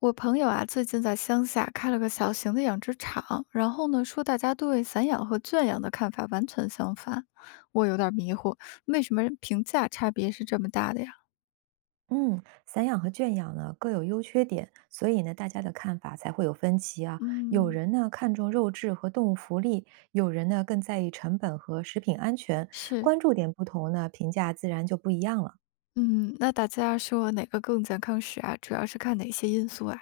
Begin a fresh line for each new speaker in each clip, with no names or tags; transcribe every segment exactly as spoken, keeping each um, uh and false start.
我朋友啊，最近在乡下开了个小型的养殖场，然后呢，说大家对散养和圈养的看法完全相反，我有点儿迷糊，为什么评价差别是这么大的呀？
嗯，散养和圈养呢各有优缺点，所以呢大家的看法才会有分歧啊。有
嗯，
人呢看重肉质和动物福利，有人呢更在意成本和食品安全，
是，
关注点不同呢，评价自然就不一样了。
嗯，那大家说哪个更健康时啊，主要是看哪些因素啊？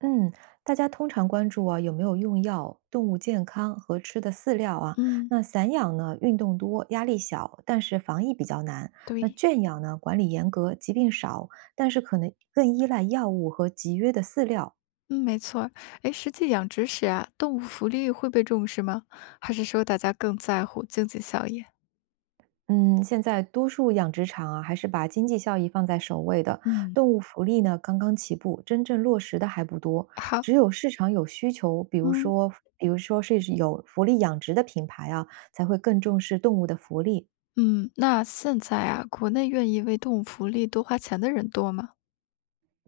嗯，大家通常关注啊有没有用药、动物健康和吃的饲料啊。
嗯，
那散养呢运动多、压力小，但是防疫比较难。那
对，
圈养呢管理严格、疾病少，但是可能更依赖药物和集约的饲料。
嗯，没错儿。哎，实际养殖时啊，动物福利会被重视吗？还是说大家更在乎经济效益？
嗯，现在多数养殖场啊，还是把经济效益放在首位的。
嗯
动物福利呢，刚刚起步，真正落实的还不多。只
好，
有市场有需求，比如
嗯。
说，比如说是有福利养殖的品牌啊，才会更重视动物的福利。
嗯，那现在啊，国内愿意为动物福利多花钱的人多吗？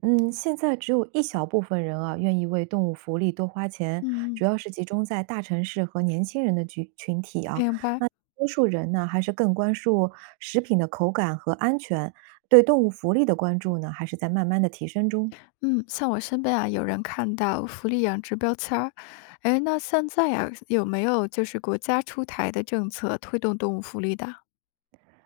嗯，现在只有一小部分人啊，愿意为动物福利多花钱，
嗯
主要是集中在大城市和年轻人的群群体啊。
明白，
多数人呢，还是更关注食品的口感和安全，对动物福利的关注呢，还是在慢慢的提升中。
嗯，像我身边啊，有人看到福利养殖标签儿，哎，那现在啊，有没有就是国家出台的政策推动动物福利的？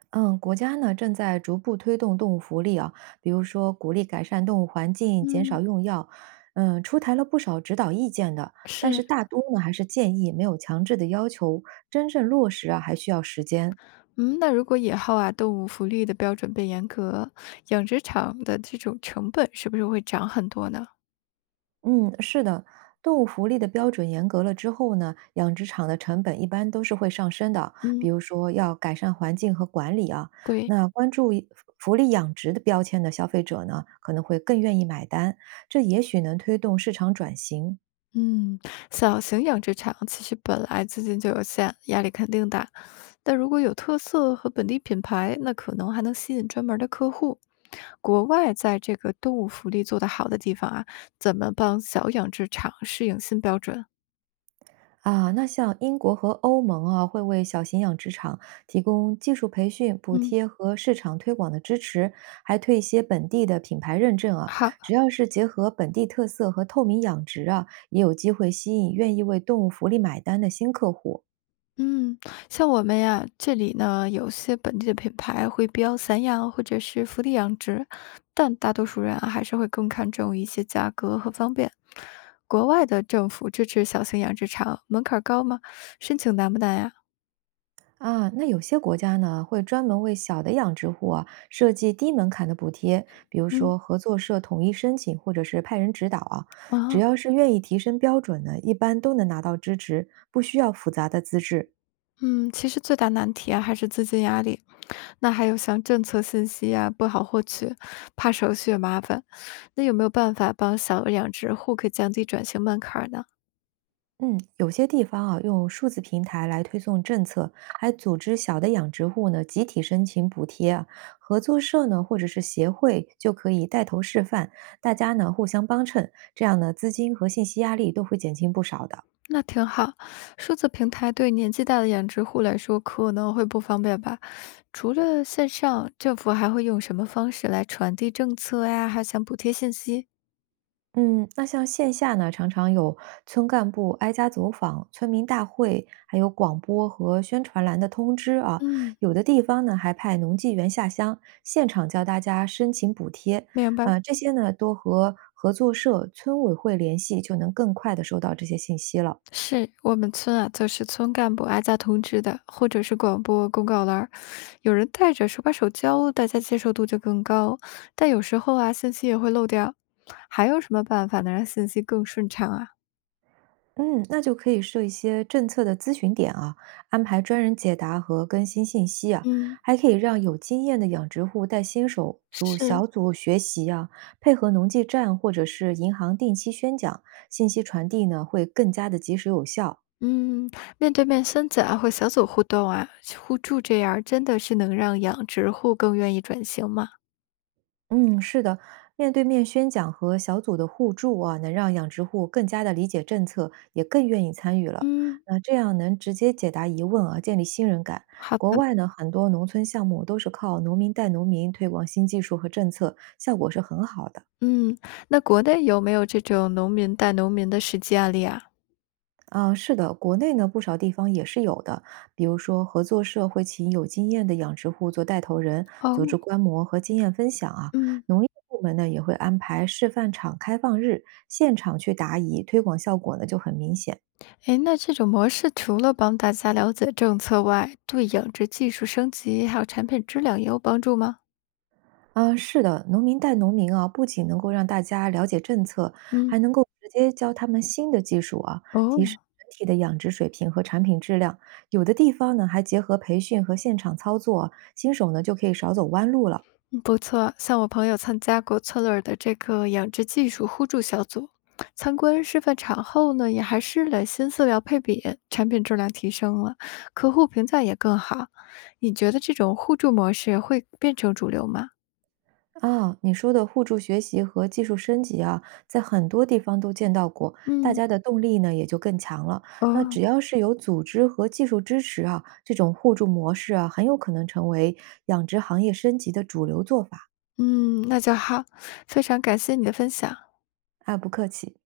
嗯，国家呢正在逐步推动动物福利啊，比如说鼓励改善动物环境，减少
嗯，
用药，嗯，出台了不少指导意见的，但
是，
是大多呢还是建议，没有强制的要求，真正落实啊还需要时间。
嗯，那如果以后啊，动物福利的标准变严格，养殖场的这种成本是不是会涨很多呢？
嗯，是的，动物福利的标准严格了之后呢，养殖场的成本一般都是会上升的，比
嗯
如说要改善环境和管理啊，
对，
那关注一福利养殖的标签的消费者呢，可能会更愿意买单。这也许能推动市场转型。
嗯，小型养殖场其实本来资金就有限，压力肯定大。但如果有特色和本地品牌，那可能还能吸引专门的客户。国外在这个动物福利做得好的地方啊，怎么帮小养殖场适应新标准？
啊，那像英国和欧盟啊，会为小型养殖场提供技术培训、补
嗯，
贴和市场推广的支持，还推一些本地的品牌认证啊。
好，
只要是结合本地特色和透明养殖啊，也有机会吸引愿意为动物福利买单的新客户。
嗯，像我们呀，这里呢有些本地的品牌会标散养或者是福利养殖，但大多数人啊还是会更看重一些价格和方便。国外的政府支持小型养殖场，门槛儿高吗？申请难不难呀？
啊，那有些国家呢，会专门为小的养殖户啊设计低门槛的补贴，比如
嗯，
说合作社统一申请，或者是派人指导啊。只
啊。
要是愿意提升标准的，一般都能拿到支持，不需要复杂的资质。
嗯，其实最大难题啊还是资金压力，那还有像政策信息呀不好获取，怕手续也麻烦。那有没有办法帮小额养殖户可以降低转型门槛儿呢？
嗯，有些地方啊，用数字平台来推送政策，还组织小的养殖户呢集体申请补贴啊。合作社呢，或者是协会就可以带头示范，大家呢互相帮衬，这样呢资金和信息压力都会减轻不少的。
那挺好，数字平台对年纪大的养殖户来说可能会不方便吧？除了线上，政府还会用什么方式来传递政策呀，还有像补贴信息？
嗯，那像线下呢，常常有村干部挨家走访、村民大会，还有广播和宣传栏的通知啊。
嗯，
有的地方呢，还派农技员下乡，现场教大家申请补贴。
明白。
呃，这些呢，都和合作社、村委会联系，就能更快的收到这些信息了。
是我们村啊，就是村干部挨家通知的，或者是广播公告栏儿有人带着手把手教，大家接受度就更高。但有时候啊，信息也会漏掉。还有什么办法能让信息更顺畅啊？
嗯，那就可以设一些政策的咨询点啊，安排专人解答和更新信息啊，
嗯，
还可以让有经验的养殖户带新手组
是，
小组学习啊，配合农技站或者是银行定期宣讲，信息传递呢会更加的及时有效。
嗯，面对面孙子啊，或小组互动啊，互助这样儿真的是能让养殖户更愿意转型吗？
嗯，是的，面对面宣讲和小组的互助啊，能让养殖户更加的理解政策，也更愿意参与了。
嗯，
那这样能直接解答疑问啊，建立信任感。
好
国
的，
外呢，很多农村项目都是靠农民带农民推广新技术和政策，效果是很好的。
嗯，那国内有没有这种农民带农民的实际案例啊？
啊，是的，国内呢不少地方也是有的，比如说合作社会请有经验的养殖户做带头人，组
哦，
织观摩和经验分享啊。
嗯。
农业部门呢也会安排示范场开放日，现场去答疑，推广效果呢就很明显。
诶，那这种模式除了帮大家了解政策外，对养殖技术升级还有产品质量也有帮助吗？
啊，是的，农民带农民啊，不仅能够让大家了解政策，
嗯，
还能够直接教他们新的技术啊，提升
哦，
整体的养殖水平和产品质量。有的地方呢还结合培训和现场操作啊新手呢就可以少走弯路了。
嗯不错，像我朋友参加过策略尔的这个养殖技术互助小组，参观示范场后呢，也还试了新饲料配比，产品质量提升了，客户评价也更好。你觉得这种互助模式会变成主流吗？
啊，你说的互助学习和技术升级啊，在很多地方都见到过，大
嗯
家的动力呢也就更强了。那
哦，
只要是有组织和技术支持啊，这种互助模式啊，很有可能成为养殖行业升级的主流做法。
嗯，那就好，非常感谢你的分享。
啊，不客气。